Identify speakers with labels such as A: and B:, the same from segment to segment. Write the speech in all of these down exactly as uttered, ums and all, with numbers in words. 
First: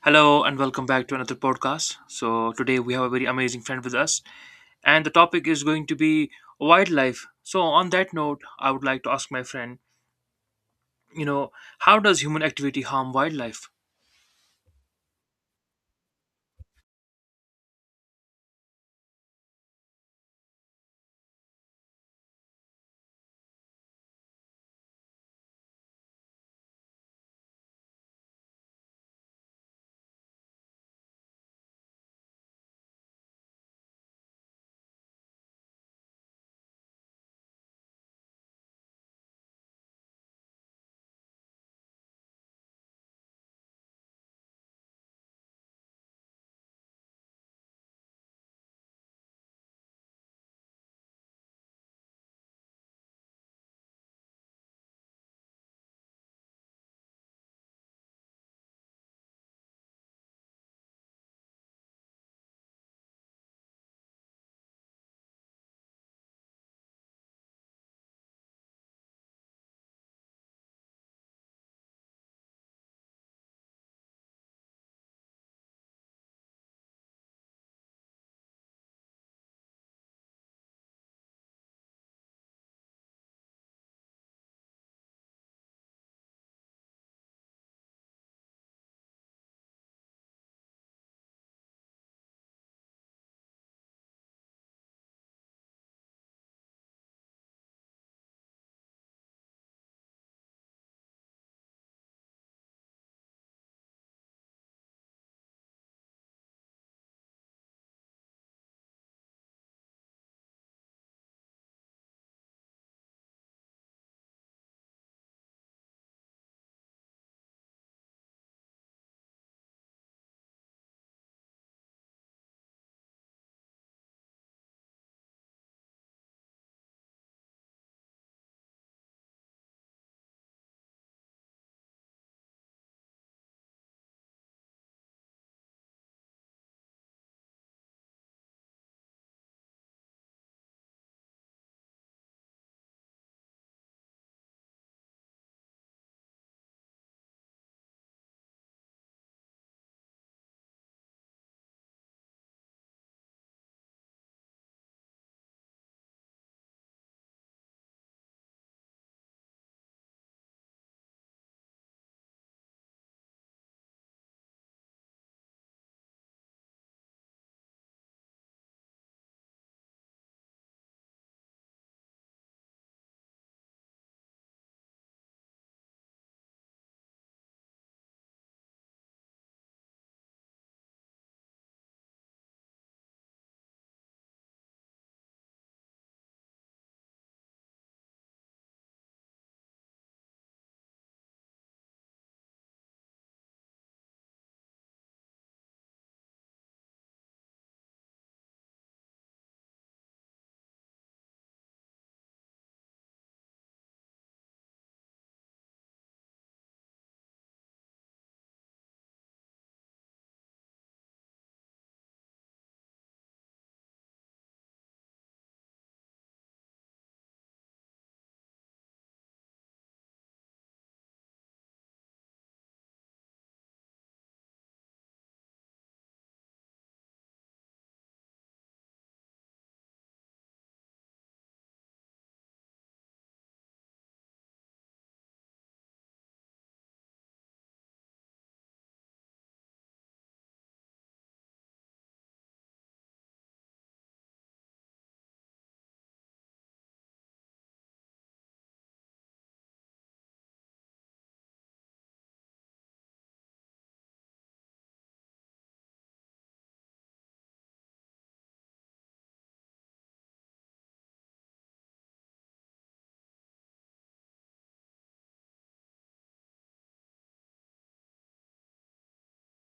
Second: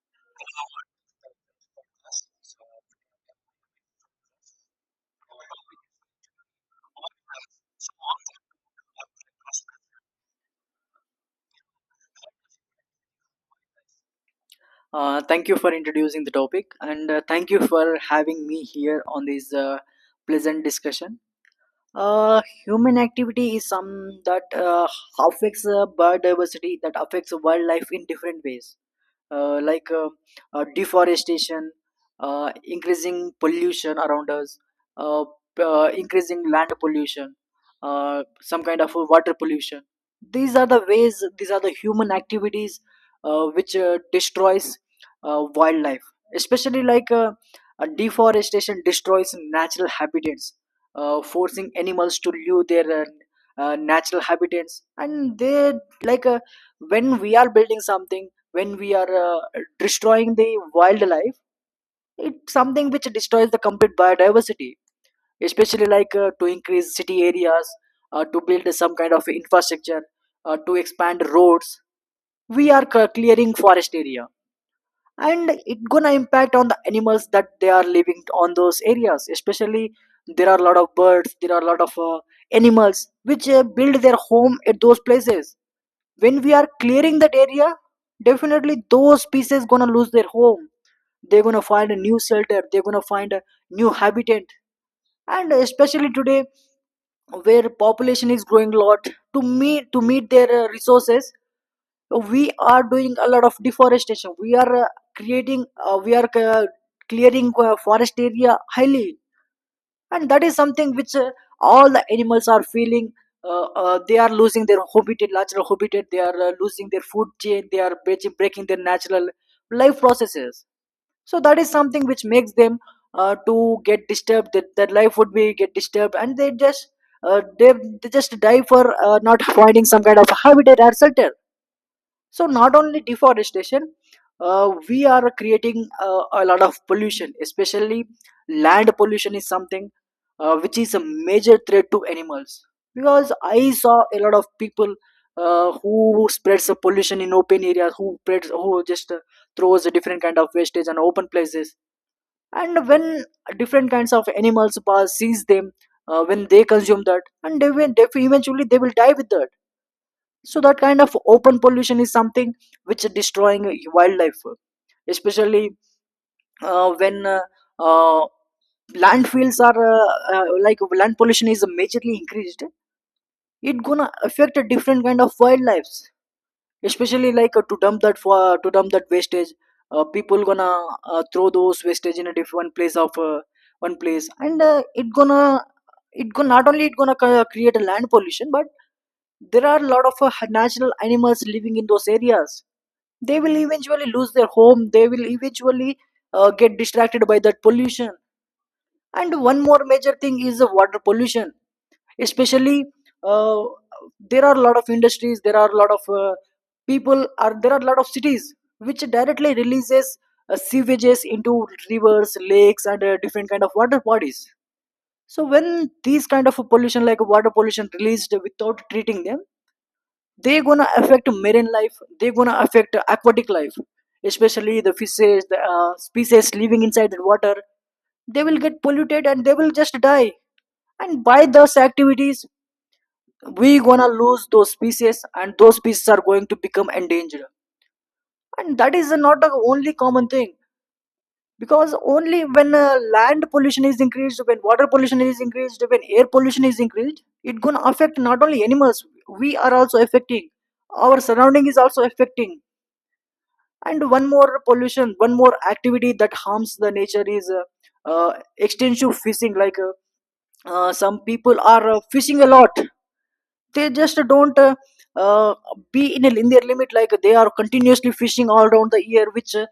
A: Hello and welcome back to another podcast. So today we have a very amazing friend with us, and the topic is going to be wildlife. So on that note, I would like to ask my friend, you know, how does human activity harm wildlife?
B: Uh, thank you for introducing the topic, and uh, thank you for having me here on this uh, pleasant discussion. Uh, Human activity is some that uh, affects uh, biodiversity, that affects wildlife in different ways, uh, like uh, uh, deforestation, uh, increasing pollution around us, uh, p- uh, increasing land pollution, uh, some kind of water pollution. These are the ways. These are the human activities uh, which uh, destroys uh, wildlife, especially like uh, uh, deforestation destroys natural habitats, uh, forcing animals to leave their uh, uh, natural habitats, and they like uh, when we are building something, when we are uh, destroying the wildlife, it's something which destroys the complete biodiversity, especially like uh, to increase city areas, uh, to build some kind of infrastructure, uh, to expand roads. We are c- clearing forest area, and it gonna impact on the animals that they are living on those areas. Especially, there are a lot of birds, there are a lot of uh, animals which uh, build their home at those places. When we are clearing that area, definitely those species gonna lose their home. They're gonna find a new shelter, they're gonna find a new habitat. And especially today, where population is growing a lot, to meet to meet their uh, resources, so we are doing a lot of deforestation. We are uh, creating, uh, we are uh, clearing uh, forest area highly, and that is something which uh, all the animals are feeling. Uh, uh, they are losing their habitat, natural habitat, they are uh, losing their food chain, they are breaking breaking their natural life processes, so that is something which makes them uh, to get disturbed, that their life would be get disturbed, and they just uh, they, they just die for uh, not finding some kind of habitat or shelter. So not only deforestation, uh, we are creating uh, a lot of pollution. Especially land pollution is something uh, which is a major threat to animals, because I saw a lot of people uh, who spreads the pollution in open areas, who spreads, who just uh, throws a different kind of wastage on open places. And when different kinds of animals pass sees them, uh, when they consume that, and they will, they eventually they will die with that. So that kind of open pollution is something which is destroying wildlife. Especially uh, when uh, uh, landfills are uh, uh, like land pollution is majorly increased, it gonna affect a different kind of wildlife. Especially like uh, to dump that for to dump that wastage, uh, people gonna uh, throw those wastage in a different place of uh, one place, and uh, it gonna it gonna not only it gonna ca- create a land pollution, but there are a lot of uh, natural animals living in those areas. They will eventually lose their home, they will eventually uh, get distracted by that pollution. And one more major thing is the water pollution. Especially, uh, there are a lot of industries, there are a lot of uh, people are there are a lot of cities which directly releases uh, sewages into rivers, lakes, and uh, different kind of water bodies. So when these kind of pollution like water pollution released without treating them, they're gonna affect marine life, they're gonna affect aquatic life, especially the fishes, the uh, species living inside the water. They will get polluted and they will just die. And by those activities, we gonna lose those species, and those species are going to become endangered. And that is not the only common thing, because only when uh, land pollution is increased, when water pollution is increased, when air pollution is increased, it gonna affect not only animals. We are also affecting, our surrounding is also affecting. And one more pollution one more activity that harms the nature is uh, uh, extensive fishing, like uh, uh, some people are uh, fishing a lot. They just don't uh, uh, be in, a, in their limit, like they are continuously fishing all around the year, which uh,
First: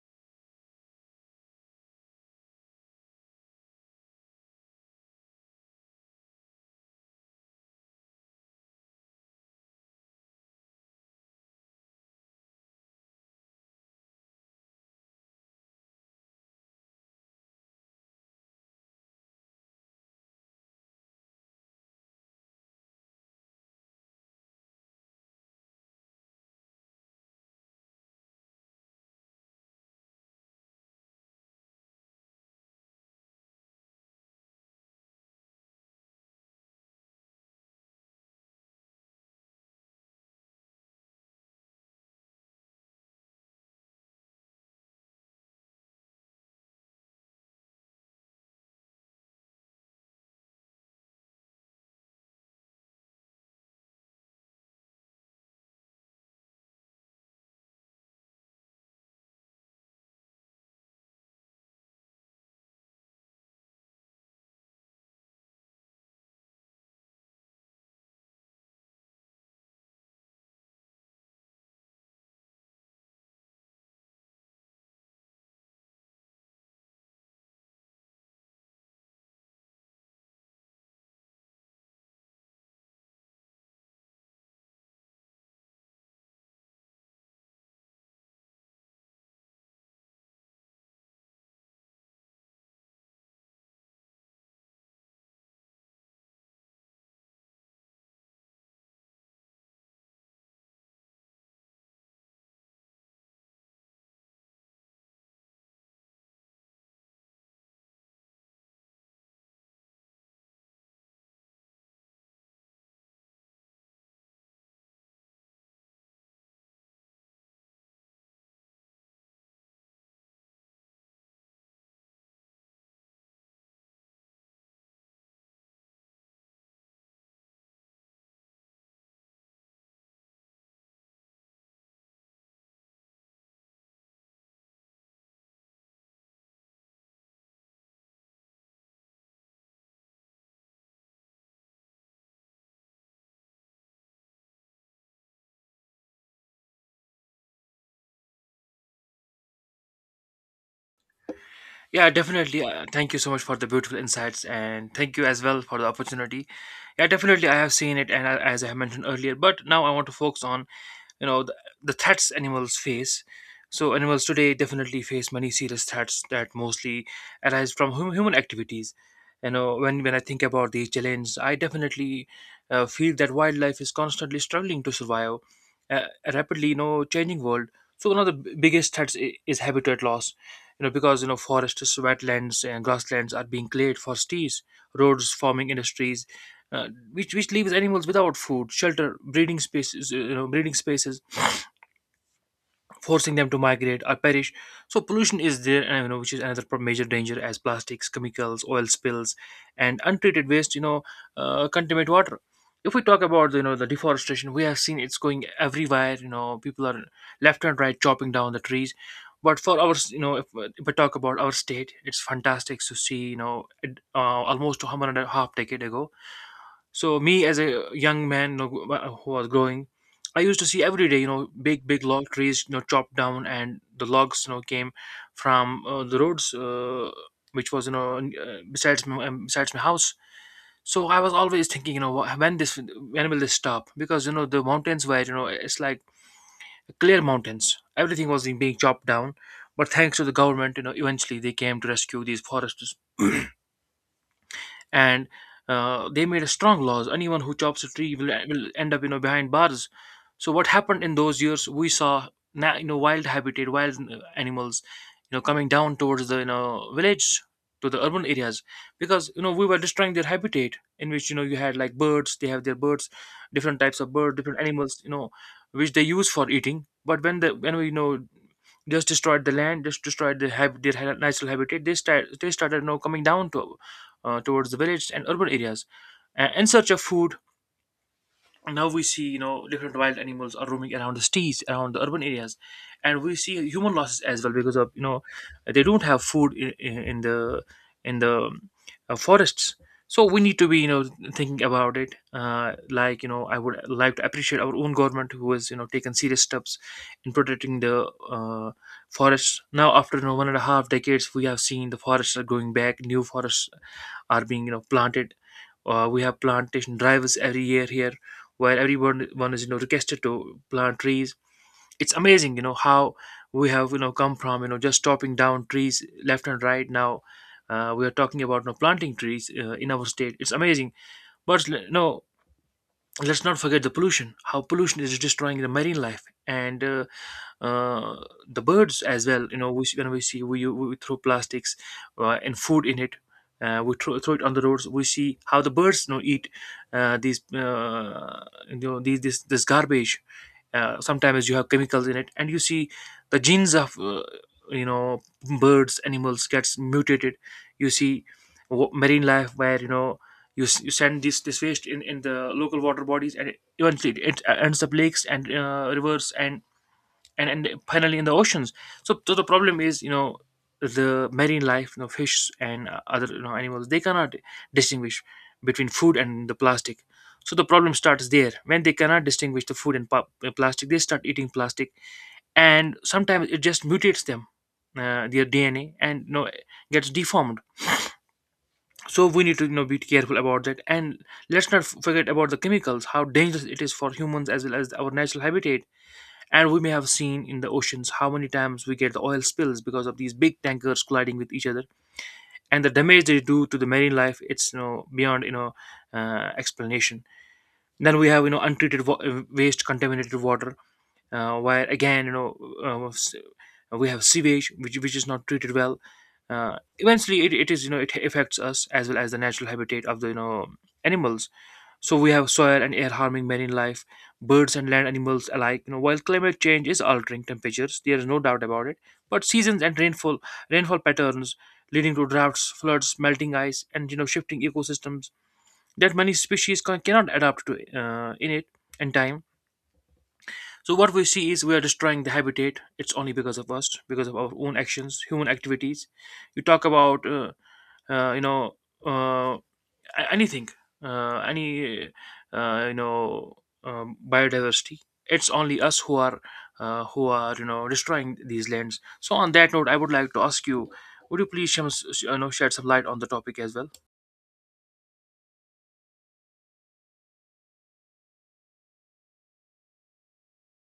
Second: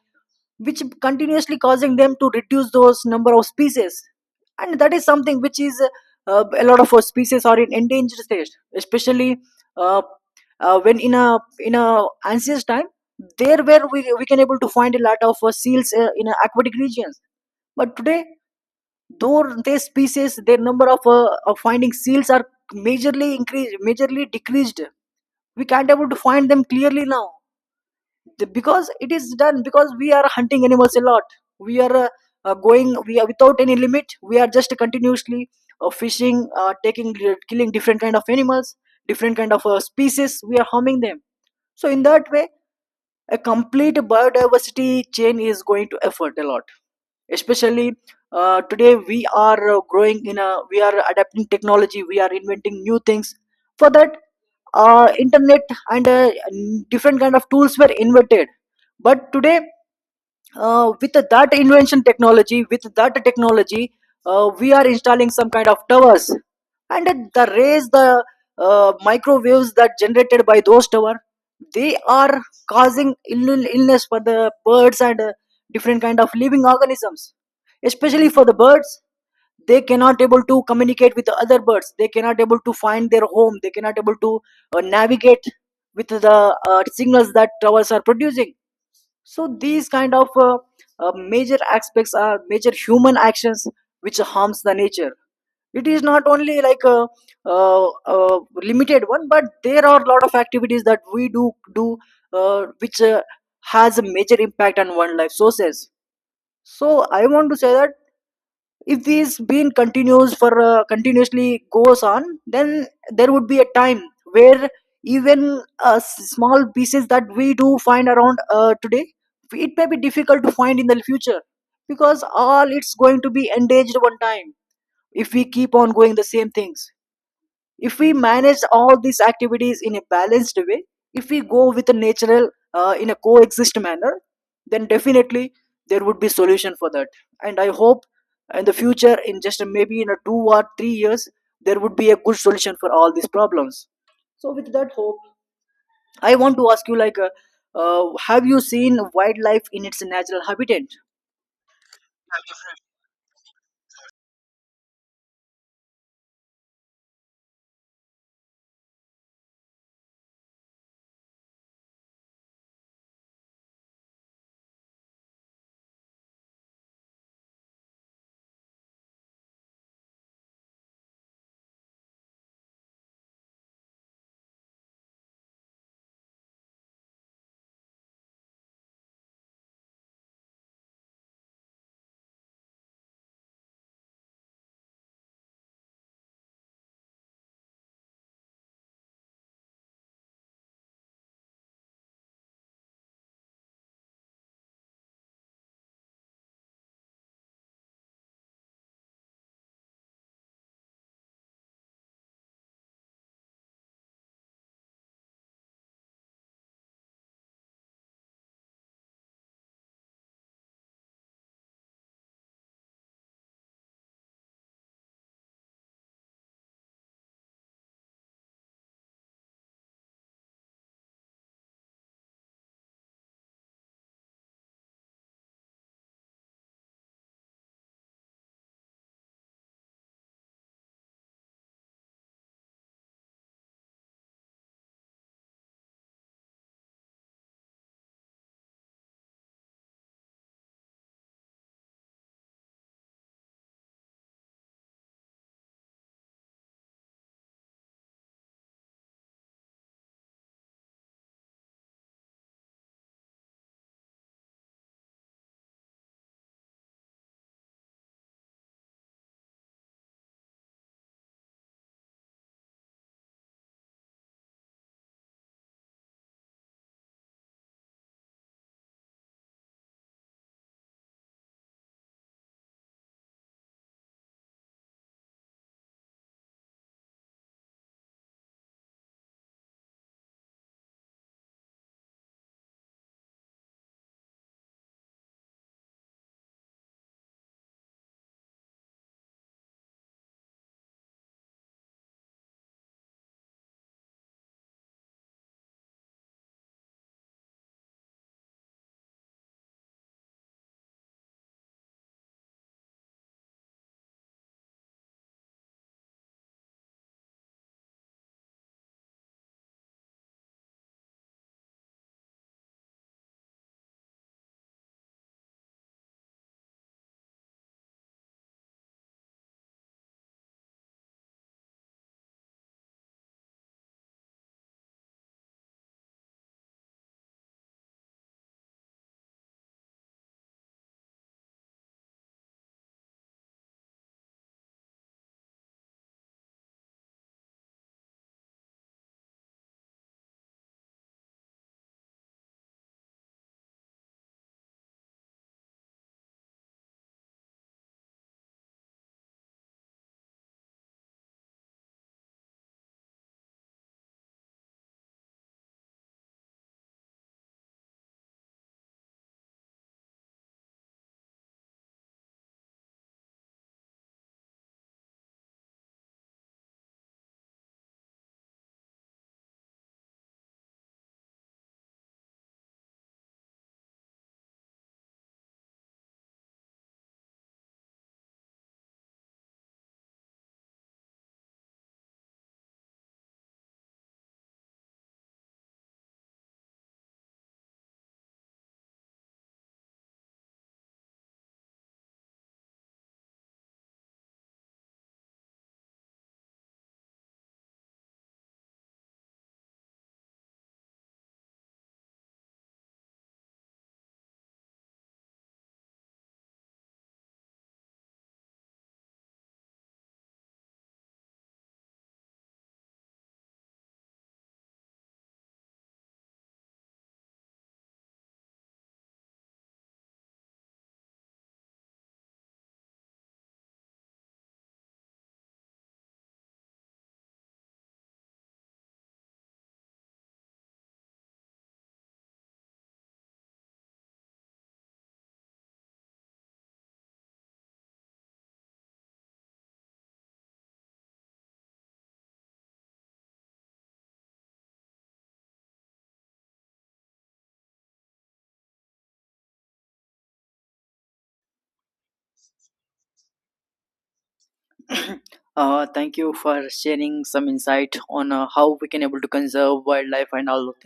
B: which continuously causing them to reduce those number of species. And that is something which is uh, a lot of uh, species are in endangered state. Especially uh, uh, when in a in a ancient time, there where we, we can able to find a lot of uh, seals uh, in uh, aquatic regions. But today, though their species, their number of, uh, of finding seals are majorly increased majorly decreased, we can't able to find them clearly now. The- because it is done, because we are hunting animals a lot. We are uh, uh, going we are without any limit, we are just continuously uh, fishing, uh, taking, uh, killing different kind of animals, different kind of uh, species. We are harming them. So in that way, a complete biodiversity chain is going to effort a lot. Especially, uh, today we are uh, growing in a we are adapting technology, we are inventing new things. For that, uh, internet and uh, different kind of tools were invented. But today, uh, with that invention technology, with that technology, uh, we are installing some kind of towers, and the rays, the uh, microwaves that generated by those towers, they are causing ill- illness for the birds and uh, different kind of living organisms. Especially for the birds, they cannot able to communicate with the other birds. They cannot able to find their home. They cannot able to uh, navigate with the uh, signals that towers are producing. So these kind of uh, uh, major aspects are major human actions which harms the nature. It is not only like a, uh uh limited one, but there are a lot of activities that we do do uh, which uh, has a major impact on wildlife sources. So I want to say that if this been continues, for uh, continuously goes on, then there would be a time where even uh, s- small pieces that we do find around uh, today, it may be difficult to find in the future, because all it's going to be engaged one time if we keep on going the same things. If we manage all these activities in a balanced way, if we go with a natural uh, in a coexist manner, then definitely there would be solution for that. And I hope in the future, in just maybe in a two or three years, there would be a good solution for all these problems. So with that hope, I want to ask you, like, uh, uh, have you seen wildlife in its natural habitat?
A: Yeah, definitely. Uh, thank you so much for the beautiful insights, and thank you as well for the opportunity. Yeah, definitely, I have seen it, and I- as I have mentioned earlier, but now I want to focus on you know the, the threats animals face. So animals today definitely face many serious threats that mostly arise from hum- human activities. You know when, when I think about these challenges I definitely uh, feel that wildlife is constantly struggling to survive uh, a rapidly you know changing world. So one of the b- biggest threats i- is habitat loss. You know because you know forests, wetlands, and grasslands are being cleared for cities, roads, farming, industries, uh, which which leaves animals without food, shelter, breeding spaces, uh, you know breeding spaces, forcing them to migrate or perish. So pollution is there, and you know, which is another pro- major danger, as plastics, chemicals, oil spills, and untreated waste. You know, uh, contaminate water. If we talk about you know the deforestation, we have seen it's going everywhere. You know, people are left and right chopping down the trees. But for our, you know, if, if I talk about our state, it's fantastic to see, you know, it, uh, almost one hundred and a half decade ago, so me as a young man, you know, who was growing, I used to see every day, you know, big big log trees, you know, chopped down, and the logs, you know, came from uh, the roads, uh, which was, you know, n- uh, besides my, um, besides my house. So I was always thinking, you know, wh- when this when will this stop? Because you know the mountains were, you know, it's like clear mountains. Everything was being chopped down, but thanks to the government, you know, eventually they came to rescue these forests, and uh, they made a strong laws. Anyone who chops a tree will, will end up, you know, behind bars. So what happened in those years? We saw, na- you know, wild habitat, wild uh, animals, you know, coming down towards the, you know, village, to the urban areas, because you know we were destroying their habitat, in which you know you had like birds, they have their birds, different types of birds, different animals, you know which they use for eating. But when the when we you know just destroyed the land, just destroyed the hab- their ha- natural habitat. They start they started, you know, coming down to uh, towards the village and urban areas uh, in search of food. Now we see, you know, different wild animals are roaming around the cities, around the urban areas, and we see human losses as well because of, you know, they don't have food in, in, in the in the uh, forests. So we need to be, you know, thinking about it. Uh, like, you know, I would like to appreciate our own government who has, you know, taken serious steps in protecting the uh, forests. Now, after you know, one and a half decades, we have seen the forests are going back. New forests are being you know planted. Uh, we have plantation drives every year here, where everyone one is you know requested to plant trees. It's amazing you know how we have you know come from you know just chopping down trees left and right. Now uh, we are talking about, you know, planting trees, uh, in our state, it's amazing. But l- no, let's not forget the pollution, how pollution is destroying the marine life, and uh, uh, the birds as well. You know we, see- when we see, we, we throw plastics uh, and food in it. uh, we throw, throw it on the roads. We see how the birds you know eat uh, these uh, you know these this this garbage. Uh, sometimes you have chemicals in it, and you see the genes of uh, you know birds, animals, gets mutated. You see, wa- marine life, where you know you, s- you send this this waste in in the local water bodies, and it, eventually it ends up lakes and uh, rivers, and and and finally in the oceans. So, so the problem is, you know, the marine life, you know, fish and uh, other you know animals, they cannot distinguish between food and the plastic. So the problem starts there. When they cannot distinguish the food and pa- uh, plastic, they start eating plastic, and sometimes it just mutates them, uh, their D N A, and you know, gets deformed. So we need to you know be careful about that, and let's not f- forget about the chemicals, how dangerous it is for humans as well as our natural habitat. And we may have seen in the oceans how many times we get the oil spills, because of these big tankers colliding with each other, and the damage they do to the marine life. It's you know beyond, you know uh, explanation. Then we have you know untreated wa- uh, waste, contaminated water, uh, where again you know uh, s- we have sewage which which is not treated well. Uh, eventually, it, it is you know it affects us as well as the natural habitat of the you know animals. So we have soil and air harming marine life, birds, and land animals alike. You know, while climate change is altering temperatures, there is no doubt about it. But seasons and rainfall, rainfall patterns leading to droughts, floods, melting ice, and you know shifting ecosystems that many species can, cannot adapt to uh, in it in time. So what we see is we are destroying the habitat. It's only because of us, because of our own actions, human activities. You talk about uh, uh, you know. Uh, a- anything, uh, any, uh, you know um, biodiversity, it's only us who are, uh, who are you know destroying these lands. So on that note, I would like to ask you, would you please shum- sh- you know, shed some light on the topic as well?
B: uh, thank you for sharing some insight on uh, how we can able to conserve wildlife and all the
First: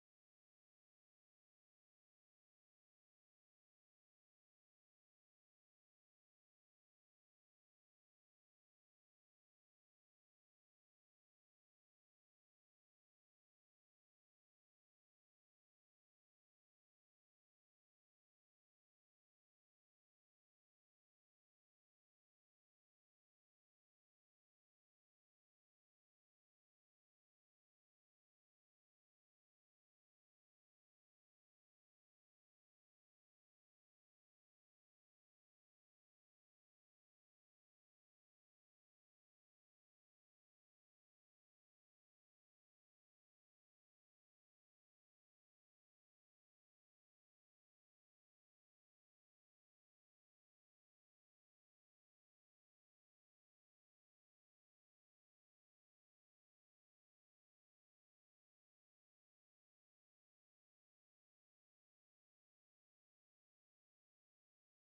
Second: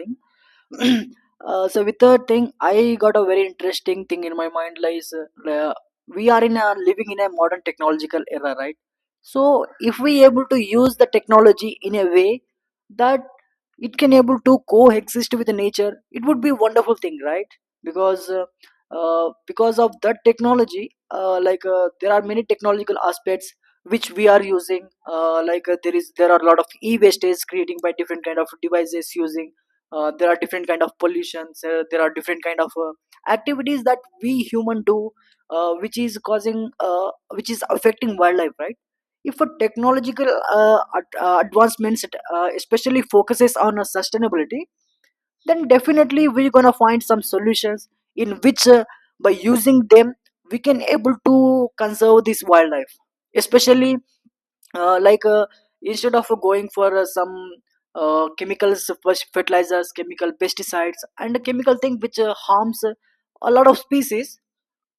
B: thing. uh, so with the thing, I got a very interesting thing in my mind, like uh, we are in a living in a modern technological era, right? So if we able to use the technology in a way that it can able to coexist with the nature, it would be wonderful thing, right? Because uh, uh, because of that technology, uh, like uh, there are many technological aspects which we are using. Uh, like uh, there is there are a lot of e-waste is creating by different kind of devices using. Uh, there are different kind of pollutions, uh, there are different kind of uh, activities that we human do, uh, which is causing uh, which is affecting wildlife, right? If a technological uh, ad- uh, advancements uh, especially focuses on uh, sustainability, then definitely we're gonna find some solutions in which uh, by using them, we can able to conserve this wildlife. Especially uh, like uh, instead of going for uh, some uh, chemicals, fers- fertilizers, chemical pesticides, and chemical thing which uh, harms uh, a lot of species.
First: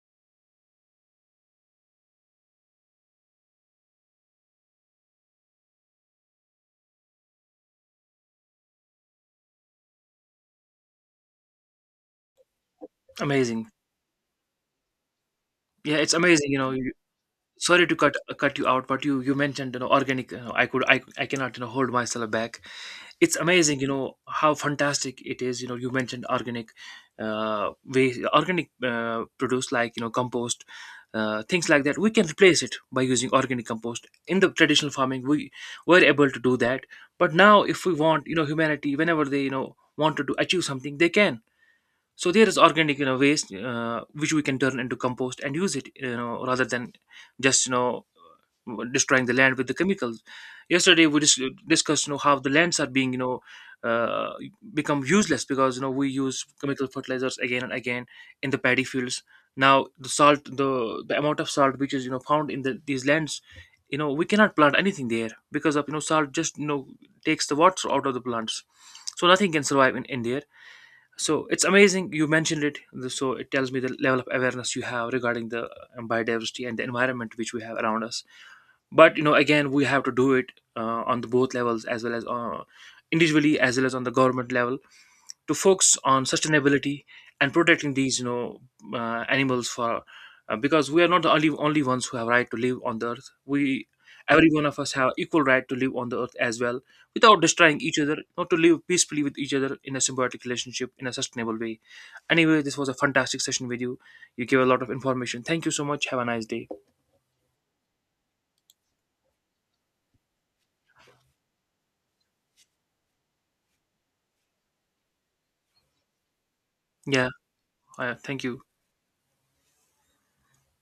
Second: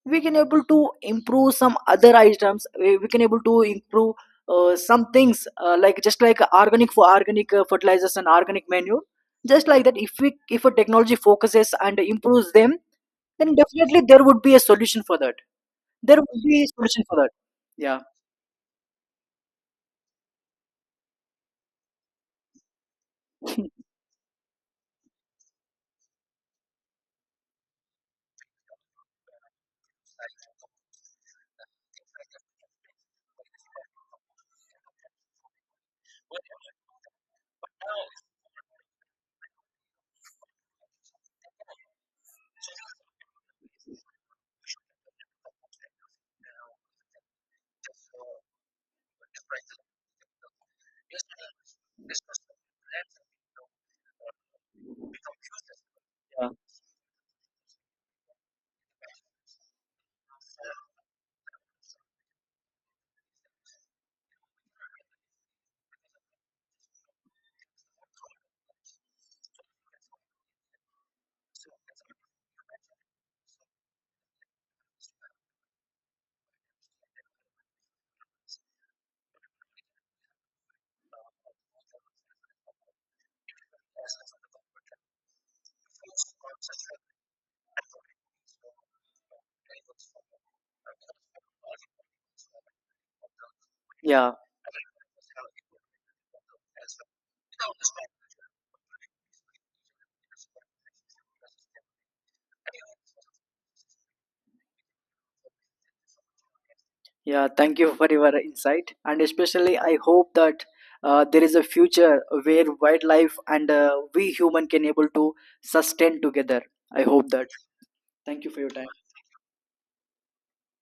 B: We can able to improve some other items. We, we can able to improve uh, some things, uh, like, just like organic, for organic uh, fertilizers and organic manure. Just like that, if we if a technology focuses and improves them, then
A: Amazing.
B: definitely there would be a solution for that.
A: Yeah, it's
B: There would
A: amazing. you
B: be a
A: know you
B: solution for that.
A: Sorry to
B: Yeah,
A: cut cut you out, but you you mentioned, you know organic. you know, I could, I, I cannot you know hold myself back. It's amazing you know how fantastic it is. You know you mentioned organic, uh way, organic uh, produce, like you know compost, uh, things like that we can replace it by using organic compost. In the traditional farming we were able to do that, but now if we want, you know humanity, whenever they you know wanted to achieve something, they can. So there is organic you know waste, uh, which we can turn into compost and use it, you know rather than just you know destroying the land with the chemicals. Yesterday we dis- discussed you know how the lands are being, you know uh, become useless, because you know we use chemical fertilizers again and again in the paddy fields. Now the salt, the the amount of salt, which is you know found in the, these lands, you know we cannot plant anything there, because of you know salt just you know takes the water out of the plants, so nothing can survive in, in there. So it's amazing you mentioned it. So it tells me the level of awareness you have regarding the um, biodiversity and the environment which we have around us. But you know again, we have to do it uh, on the both levels, as well as uh, individually, as well as on the government level, to focus on sustainability and protecting these, you know uh, animals, for uh, because we are not the only only ones who have right to live on the earth. We,
B: yeah,
A: every one of us, have equal right to live on the earth as well, without destroying each other, not to live peacefully with each other in a symbiotic relationship, in a sustainable way. Anyway, this was a fantastic session with you. You gave a lot of information. Thank you so much. Have a nice day.
B: yeah, thank you for your insight, and especially I hope that uh, there is a future where wildlife and uh, we human can able to sustain together. I hope
A: Yeah,
B: that.
A: uh,
B: Thank
A: thank
B: you for
A: you.
B: your time.